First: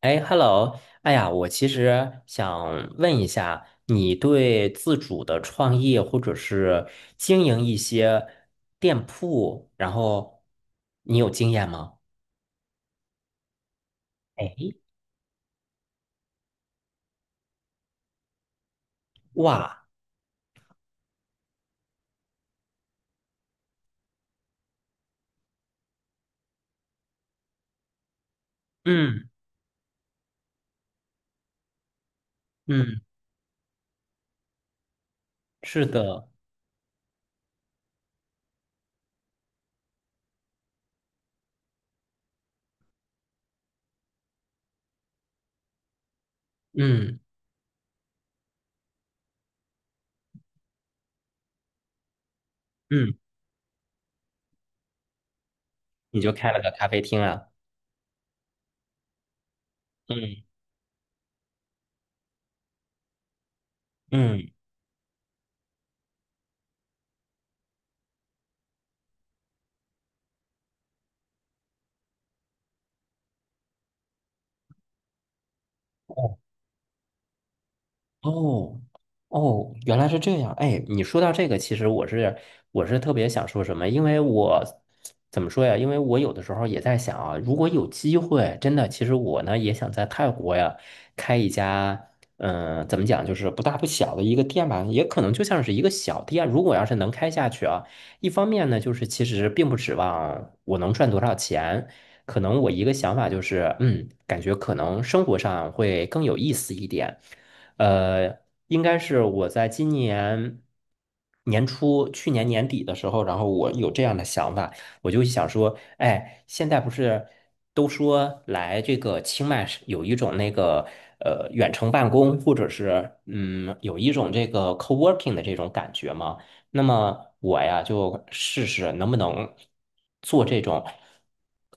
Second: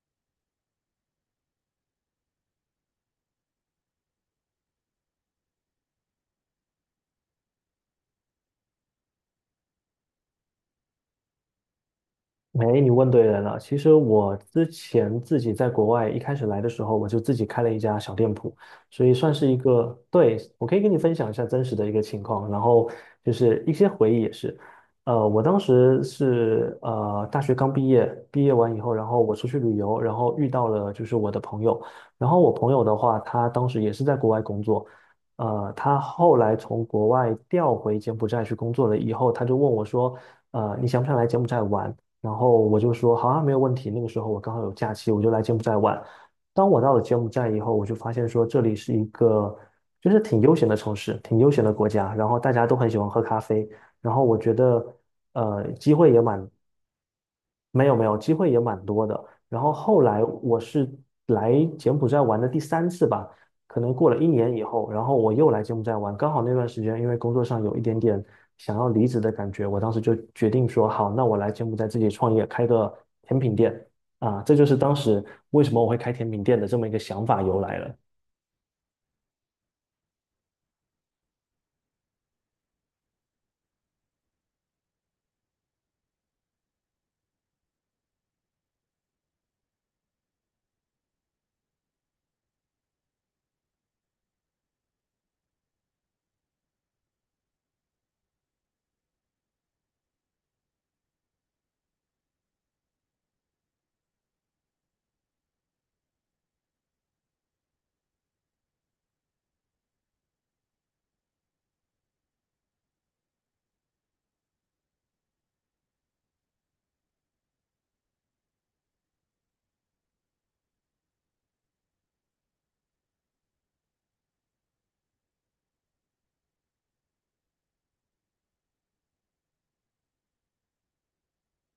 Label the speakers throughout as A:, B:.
A: 哎，Hello，哎呀，我其实想问一下，你对自主的创业或者是经营一些店铺，然后你有经验吗？
B: 哎，你问对人了。其实我
A: 哎，
B: 之前自己在国外一开始来的时候，我就自己开了一家小店铺，所以算是一
A: 哇，
B: 个，对，我可以跟你分享一下真实的一个情况，然后就是一些回忆也是。我当时是大学刚毕业，毕业完以后，然后
A: 嗯
B: 我出去旅游，然后遇到了就是我的朋友，然后我朋友的
A: 嗯，
B: 话，他当时也是在国外工作。
A: 是
B: 他
A: 的，
B: 后来从国外调回柬埔寨去工作了以后，他就问我说，你想不想来柬埔寨玩？然后我就说好啊，没有问题。那个时候我刚好有假期，我就来柬埔寨玩。当我到了柬
A: 嗯
B: 埔寨以后，我就发现说这里是一个就是挺悠闲的城市，挺悠闲的国家，然后大家都很喜欢
A: 嗯，
B: 喝咖啡，然后我觉得呃机会也
A: 你就
B: 蛮
A: 开了个咖啡厅啊？
B: 没有没有，机会也蛮多的。然后后来
A: 嗯
B: 我是来柬埔寨玩的第三次吧，可能过了一
A: 嗯，
B: 年以后，然后我又来柬埔寨玩，刚好那段时间因为工作上有一点点想要离职的感觉，我当时就决定说好，那我来柬埔寨自己创业，开个甜品店啊，这就是当时为什么我会开甜品店的这么一个想法由来了。
A: 哦哦，原来是这样。哎，你说到这个，其实我是特别想说什么，因为我怎么说呀？因为我有的时候也在想啊，如果有机会，真的，其实我呢也想在泰国呀开一家，怎么讲，就是不大不小的一个店吧，也可能就像是一个小店。如果要是能开下去啊，一方面呢，就是其实并不指望我能赚多少钱。可能我一个想法就是，感觉可能生活上会更有意思一点。呃，应该是我在今年年初、去年年底的时候，然后我有这样的想法，我就想说，哎，现在不是都说来这个清迈是有一种那个远程办公，或者是有一种这个 co-working 的这种感觉吗？那么我呀就试试能不能做这种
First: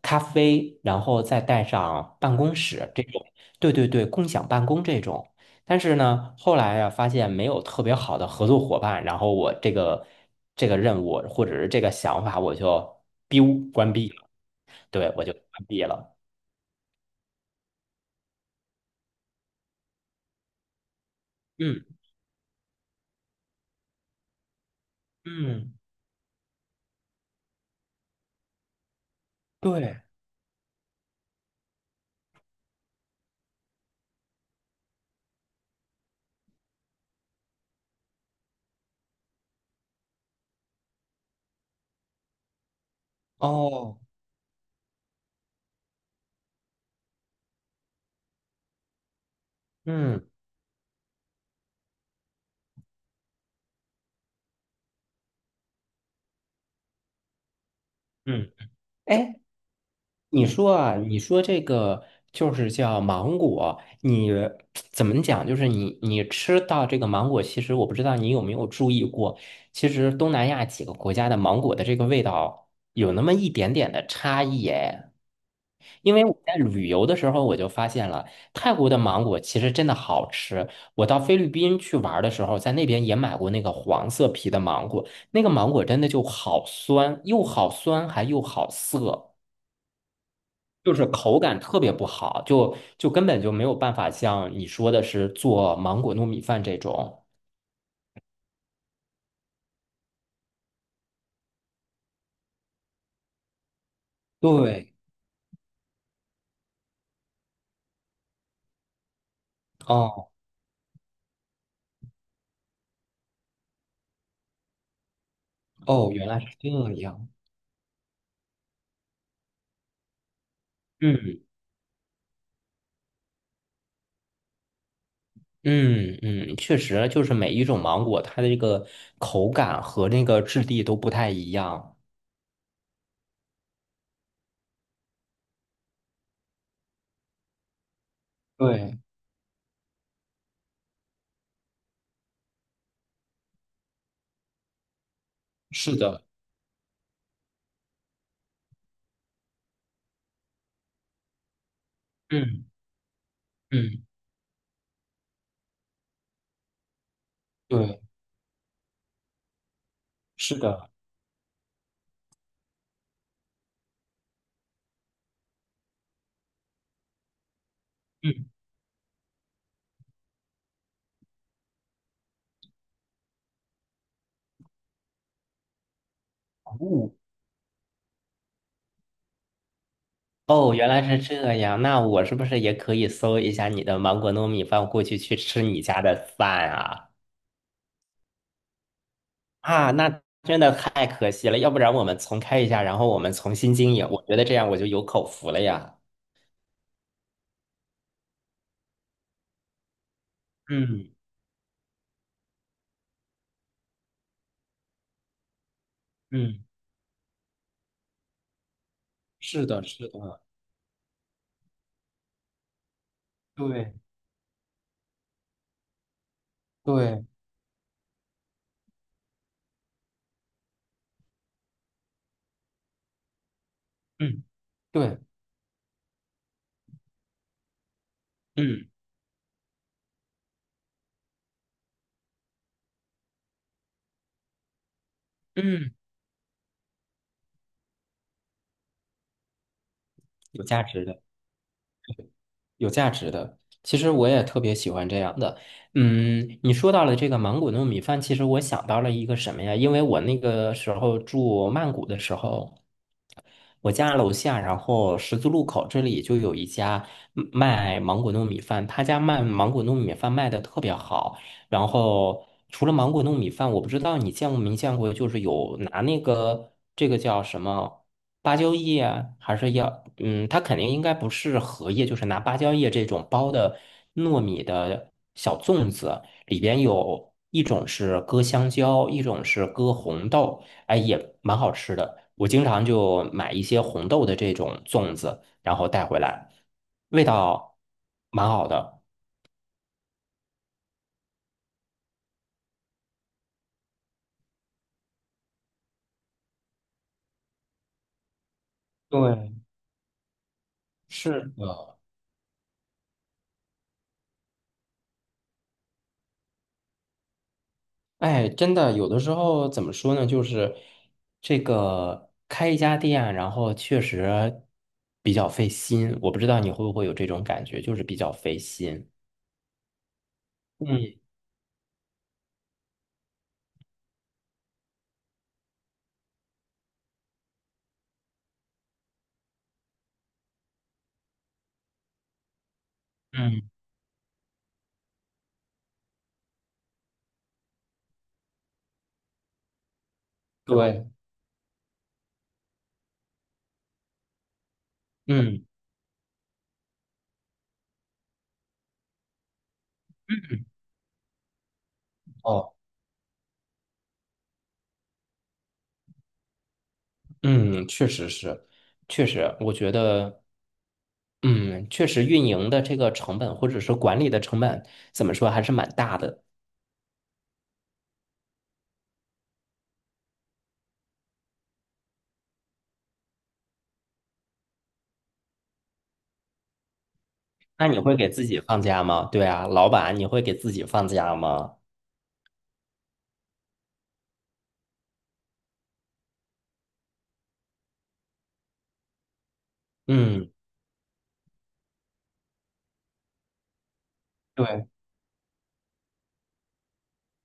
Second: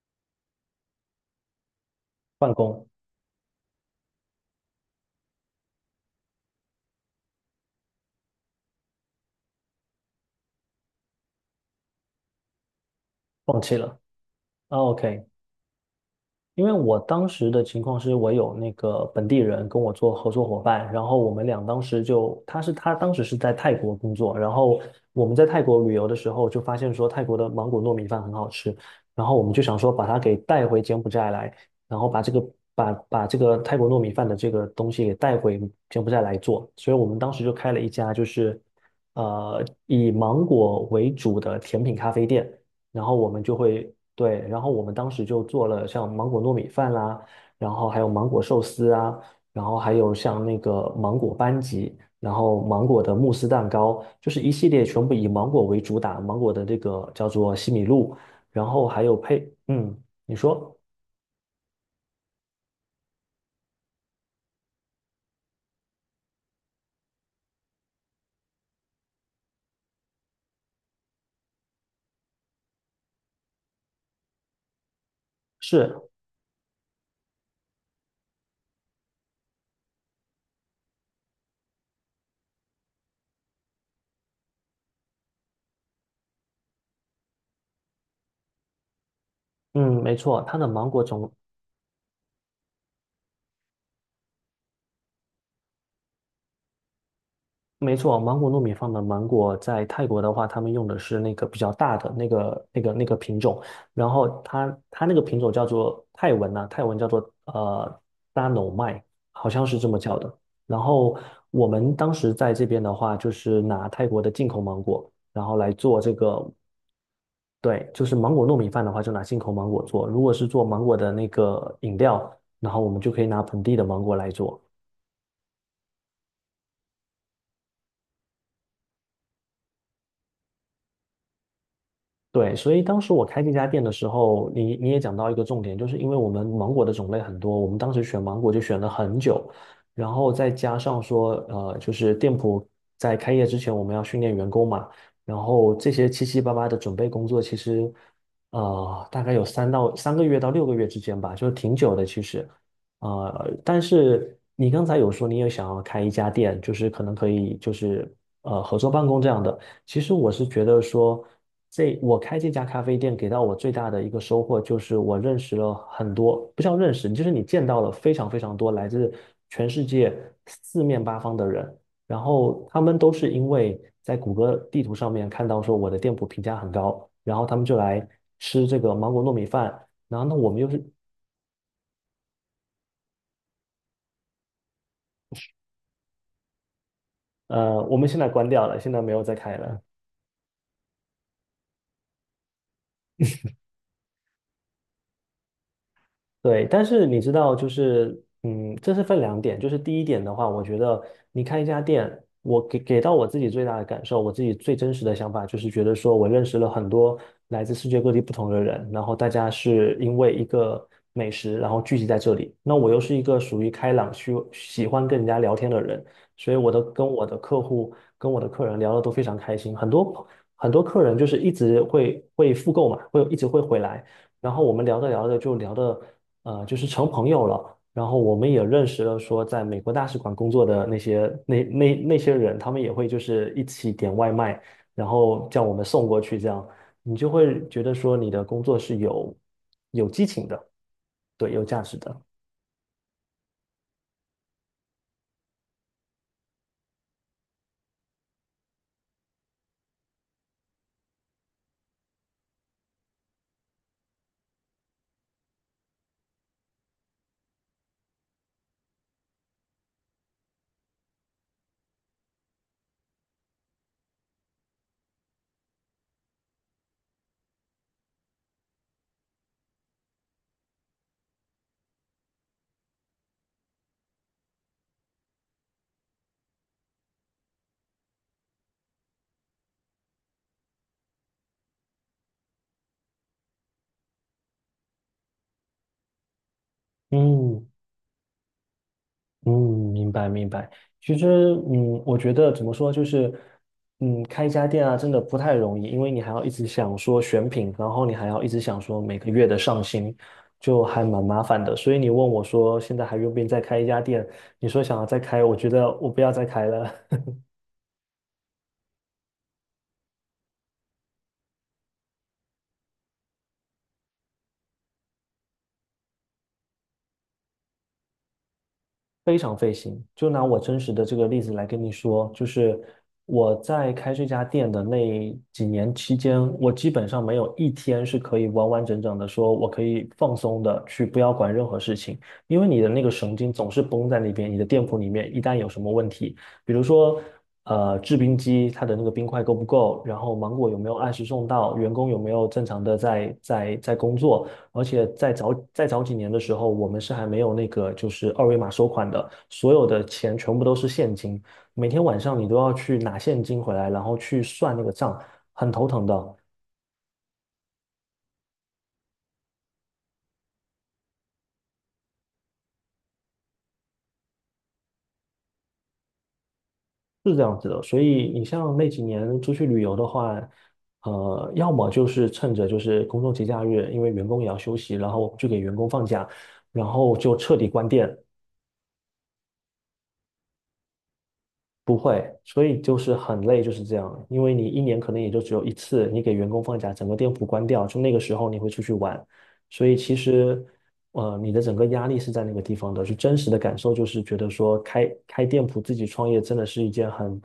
A: 咖啡，然后再带上办
B: 办
A: 公
B: 公。
A: 室这种，对对对，共享办公这种。但是呢，后来呀、发现没有特别好的合作伙伴，然后我这个任务或者是这个想法，我就
B: 放
A: biu
B: 弃
A: 关
B: 了。
A: 闭了，
B: 啊，
A: 对，我
B: OK。
A: 就关闭了。
B: 因为我当时的情况是我有那个本地人跟我做合作伙伴，然后我们俩当
A: 嗯
B: 时就，他当时是在泰国工作，然后我们在泰
A: 嗯，
B: 国旅游的时候就发现说泰国的芒果糯米饭很好吃，然后我们就想说
A: 对，
B: 把它给带回柬埔寨来，然后把这个泰国糯米饭的这个东西给带回柬埔寨来做，所以我们当时就开了一家就是以芒果为主的甜品咖啡店。然后我们就会
A: 哦，
B: 对，然后我们当时就做了像芒果糯米饭啦，然后还有芒果寿司啊，然后还有
A: 嗯
B: 像那个芒果班戟，然后芒果的慕斯蛋糕，就是一系列全部以芒果为主打，芒果的这个叫做西米露，
A: 嗯，
B: 然后还有
A: 哎，
B: 配。嗯，你
A: 你说
B: 说
A: 啊，你说这个就是叫芒果，你怎么讲？就是你吃到这个芒果，其实我不知道你有没有注意过，其实东南亚几个国家的芒果的这个味道有那么一点点的差异哎。
B: 是。
A: 因为我在旅游的时候我就发现了，泰国的芒果其实真的好吃。我到菲律宾去玩儿的时候，在那边也买过那个黄色皮的芒果，那个芒果真的就好酸，又好酸还又好涩。
B: 嗯，没错，它的芒
A: 就
B: 果
A: 是
B: 种
A: 口感特别不好，就根本就没有办法像你说的是做芒果糯米饭这种。
B: 没错，芒果糯米饭的芒果在泰国的话，他们用的是那个比较大的那个品种，然后它
A: 对，
B: 它那个品种叫做泰文叫做呃大脑麦，好像是这么叫的。
A: 哦
B: 然后我们当时在这边的话，就是拿泰国的进口芒果，然后来做
A: 哦，
B: 这
A: 原来
B: 个。
A: 是这样。
B: 对，就是芒果糯米饭的话，就拿进口芒果做；如果是做芒果的那
A: 嗯
B: 个饮料，然后我们就可以拿本地的芒果来做。
A: 嗯嗯，确实，就是每一种芒果，它的这个口感和那个质地都不太一样。
B: 对，所以当时我开这家店的时候，你也讲到一个重点，就是因为我们芒果的种类很多，我们当时选芒果就选了
A: 对，
B: 很久，然后再加上说，就是店铺在开业之前我们要训练员工嘛，然后这
A: 是
B: 些
A: 的，
B: 七七八八的准备工作，其实，大概有3个月到6个月之间吧，就是挺久的其实。
A: 嗯
B: 但
A: 嗯，
B: 是你刚才有说你也想要开一家店，就是可能可以就
A: 对，
B: 是合作办公这样的。其实我是
A: 是
B: 觉得
A: 的。
B: 说，我开这家咖啡店给到我最大的一个收获就是我认识了很多，不叫认识，就是你见到了非常非
A: 嗯，
B: 常多来自全世界四面八方的人，然后他们都是因为在谷歌地图上面看到说我的店铺评价很高，
A: 哦
B: 然后他们就来吃这个芒果糯米饭，然后那我们又
A: 哦，
B: 是
A: 原来是这样。那我是不是也可以搜一下你的芒果糯米饭，过去去吃你家的饭啊？
B: 呃，我们现在关掉了，现在没有再开了。
A: 啊，那真的太可惜了，要不然我们重开一下，然后我们重新经营，我觉得这样我就有口福了呀。
B: 对，但是你知道，就是，嗯，这是分两点。就是第一点的话，我觉得
A: 嗯
B: 你开一家店，我给到我自己最大的感受，我自己最真实的想法，就是觉得说我认识
A: 嗯，
B: 了很多来自世界各地不同的人，然后大家
A: 是的，
B: 是
A: 是
B: 因为
A: 的，
B: 一个美食，然后聚集在这里。那我又是一个属于开
A: 对
B: 朗、需喜欢跟人家聊天的人，所以跟我
A: 对，
B: 的客户、跟我的客人聊的都非常开心。很多很多客人就是一直会复购嘛，会一直会回来。
A: 嗯
B: 然后我们聊着
A: 对，
B: 聊着就聊的，就是成朋友了。然后我们也认
A: 嗯
B: 识了说在美国大使馆工作的那些人，他们也会就是一起点外卖，然后叫我们
A: 嗯，
B: 送过去，这样你就会觉得说你的工作是有激情
A: 有
B: 的。
A: 价值的，
B: 对，有价值的。
A: 有价值的。其实我也特别喜欢这样的。嗯，你说到了这个芒果糯米饭，其实我想到了一个什么呀？因为我那个时候住曼谷的时候。我家楼下，然后十字路口这里就有一家卖芒果糯米饭，他家卖芒果糯米饭卖的特别好。然后除了芒果糯米饭，我不知道你见过没见过，就是有拿那个这个叫什么芭蕉叶啊，还是要它肯定应该不是荷叶，就是拿芭蕉叶这种包的糯米的小粽子，里边有一种是搁香蕉，一种是搁红豆。哎，也蛮好吃的。我经常就买一些红豆的这种粽子，然后带回来，味
B: 嗯。
A: 道蛮好的。
B: 嗯，明白明白。其实，我觉得怎么说，就是，开一家店啊，真的不太容易，因为你还要一直想说选品，然后你还要一直想说每个月
A: 对，
B: 的上新，就还蛮
A: 是
B: 麻烦的。所以
A: 的，
B: 你问我说，现在还愿不愿意再开一家店？你说想要再开，我觉得我不要再开了。
A: 哎，真的，有的时候怎么说呢，就是这个开一家店啊，然后确实比较费心。我不知道你会不会有这种感觉，就是比较费心。
B: 非常费心。就拿我真实的这
A: 嗯，
B: 个例子来跟你说，就是我在开这家店的那几年期间，我基本上没有一天是可以完完整整的说我可以放松的去不要管任何事情，因为你的那个神经
A: 嗯
B: 总是绷在那边。你的店铺里面一旦有什么问题，比如说，制冰机它的那个冰块够不够？然后芒果有没有
A: 对，
B: 按时送到？员工有没有正常的在工作？而且
A: 嗯
B: 在早几年的时候，我们是还没有那个就是二维码收款的，所有的钱全部都是现金，每天晚上你都要
A: 哦，
B: 去拿现金回来，然后去算那个账，很头疼的。
A: 嗯，确实是，确实，我觉得。嗯，确实运营的这个成本或者是管理的成本，怎么说还是蛮大的。
B: 是这样子的，所以你像那几年出去旅游的话，要么就是趁着就是公众节假日，因为员工也要休息，然后就给员工放假，然后就彻底
A: 那
B: 关
A: 你会
B: 店。
A: 给自己放假吗？对啊，老板，你会给自己放假吗？
B: 不会，所以就是很累，就是这样。因为你一年可能也就只有一次，你给员工放假，整个店铺关掉，就那个时候你会出去玩，所以其
A: 嗯，
B: 实，你的整个压力是在那个地方的。就真实的感受就是觉得说
A: 对，
B: 开店铺自己创业真的是一件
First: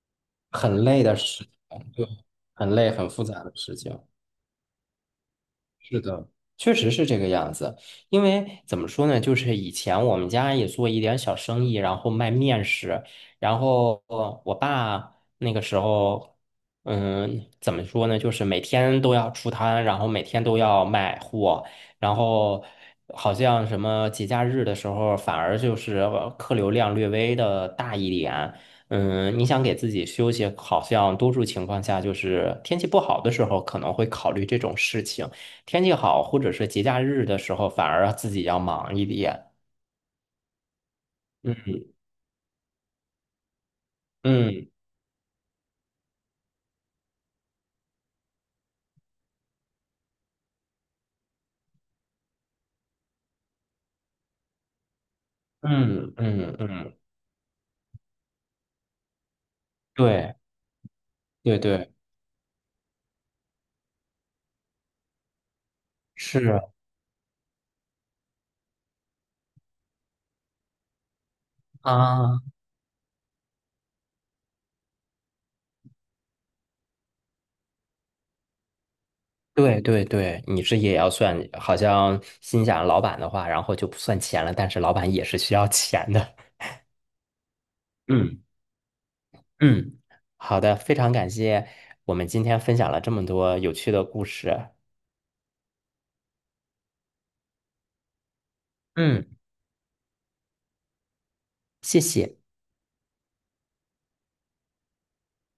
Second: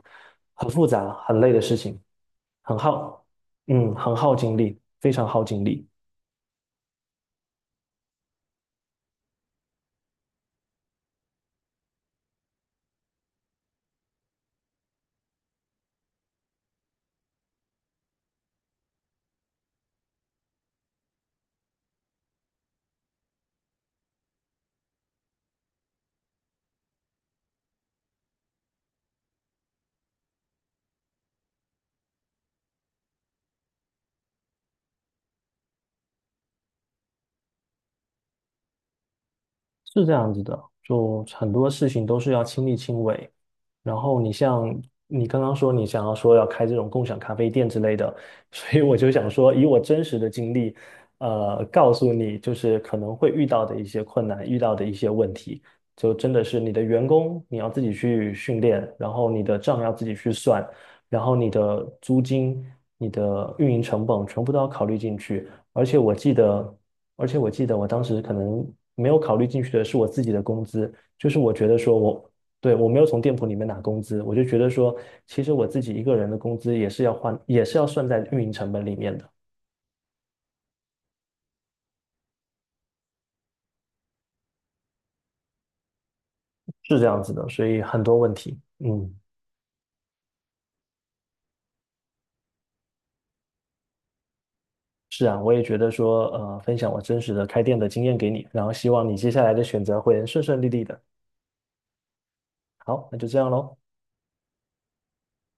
B: 很
A: 很
B: 复
A: 累
B: 杂、
A: 的
B: 很
A: 事
B: 累的事
A: 情，
B: 情，
A: 对，很
B: 很
A: 累很复
B: 耗，
A: 杂的事情。
B: 很耗精力，非常耗精力。
A: 是的，确实是这个样子，因为怎么说呢，就是以前我们家也做一点小生意，然后卖面食，然后我爸那个时候，怎么说呢，就是每天都要出摊，然后每天都要卖货，然后好像什么节假日的时候，反而就是客流量略微的大一点。嗯，你想给自己休息，好像多数情况下就是天气不好的时候可能会考虑这种事情。天气好或者是节假日的时候，反而自己要忙一点。
B: 是这样子的，就很多
A: 嗯
B: 事情都是要亲力亲为。然后你
A: 嗯
B: 像你刚刚说你想要说要开这种共享咖啡店之类的，所以我就想说以我真实的经历，告诉你就是可能会遇到的一些困难，遇到的一些问题，就
A: 嗯
B: 真的
A: 嗯
B: 是你的
A: 嗯，
B: 员工你要自己去训练，然后你的账要自己去
A: 对
B: 算，然后你
A: 对
B: 的
A: 对，
B: 租金、你的运营成本全部都要考虑进去。
A: 是
B: 而且我记得我当时可能没有考虑进去的是我自己的工资，就是我觉得说我，
A: 啊，
B: 对，我没有从店铺里面拿工资，我就觉得说，其实我自己一个人的工资也是要换，也是要算在运营成本里面的，
A: 对对对，你是也要算，好像心想老板的话，然后就不算钱了，但是老板也是需要钱的。
B: 是这样子的，所以很多问
A: 嗯
B: 题。嗯，
A: 嗯，好的，非常感谢我们今天分享了这么多有趣的故事。
B: 是啊，我也觉得说，分享我真实的开店的经验给你，然后希望你
A: 嗯，
B: 接下来的选择会顺顺利利的。
A: 谢谢。
B: 好，那就这样喽。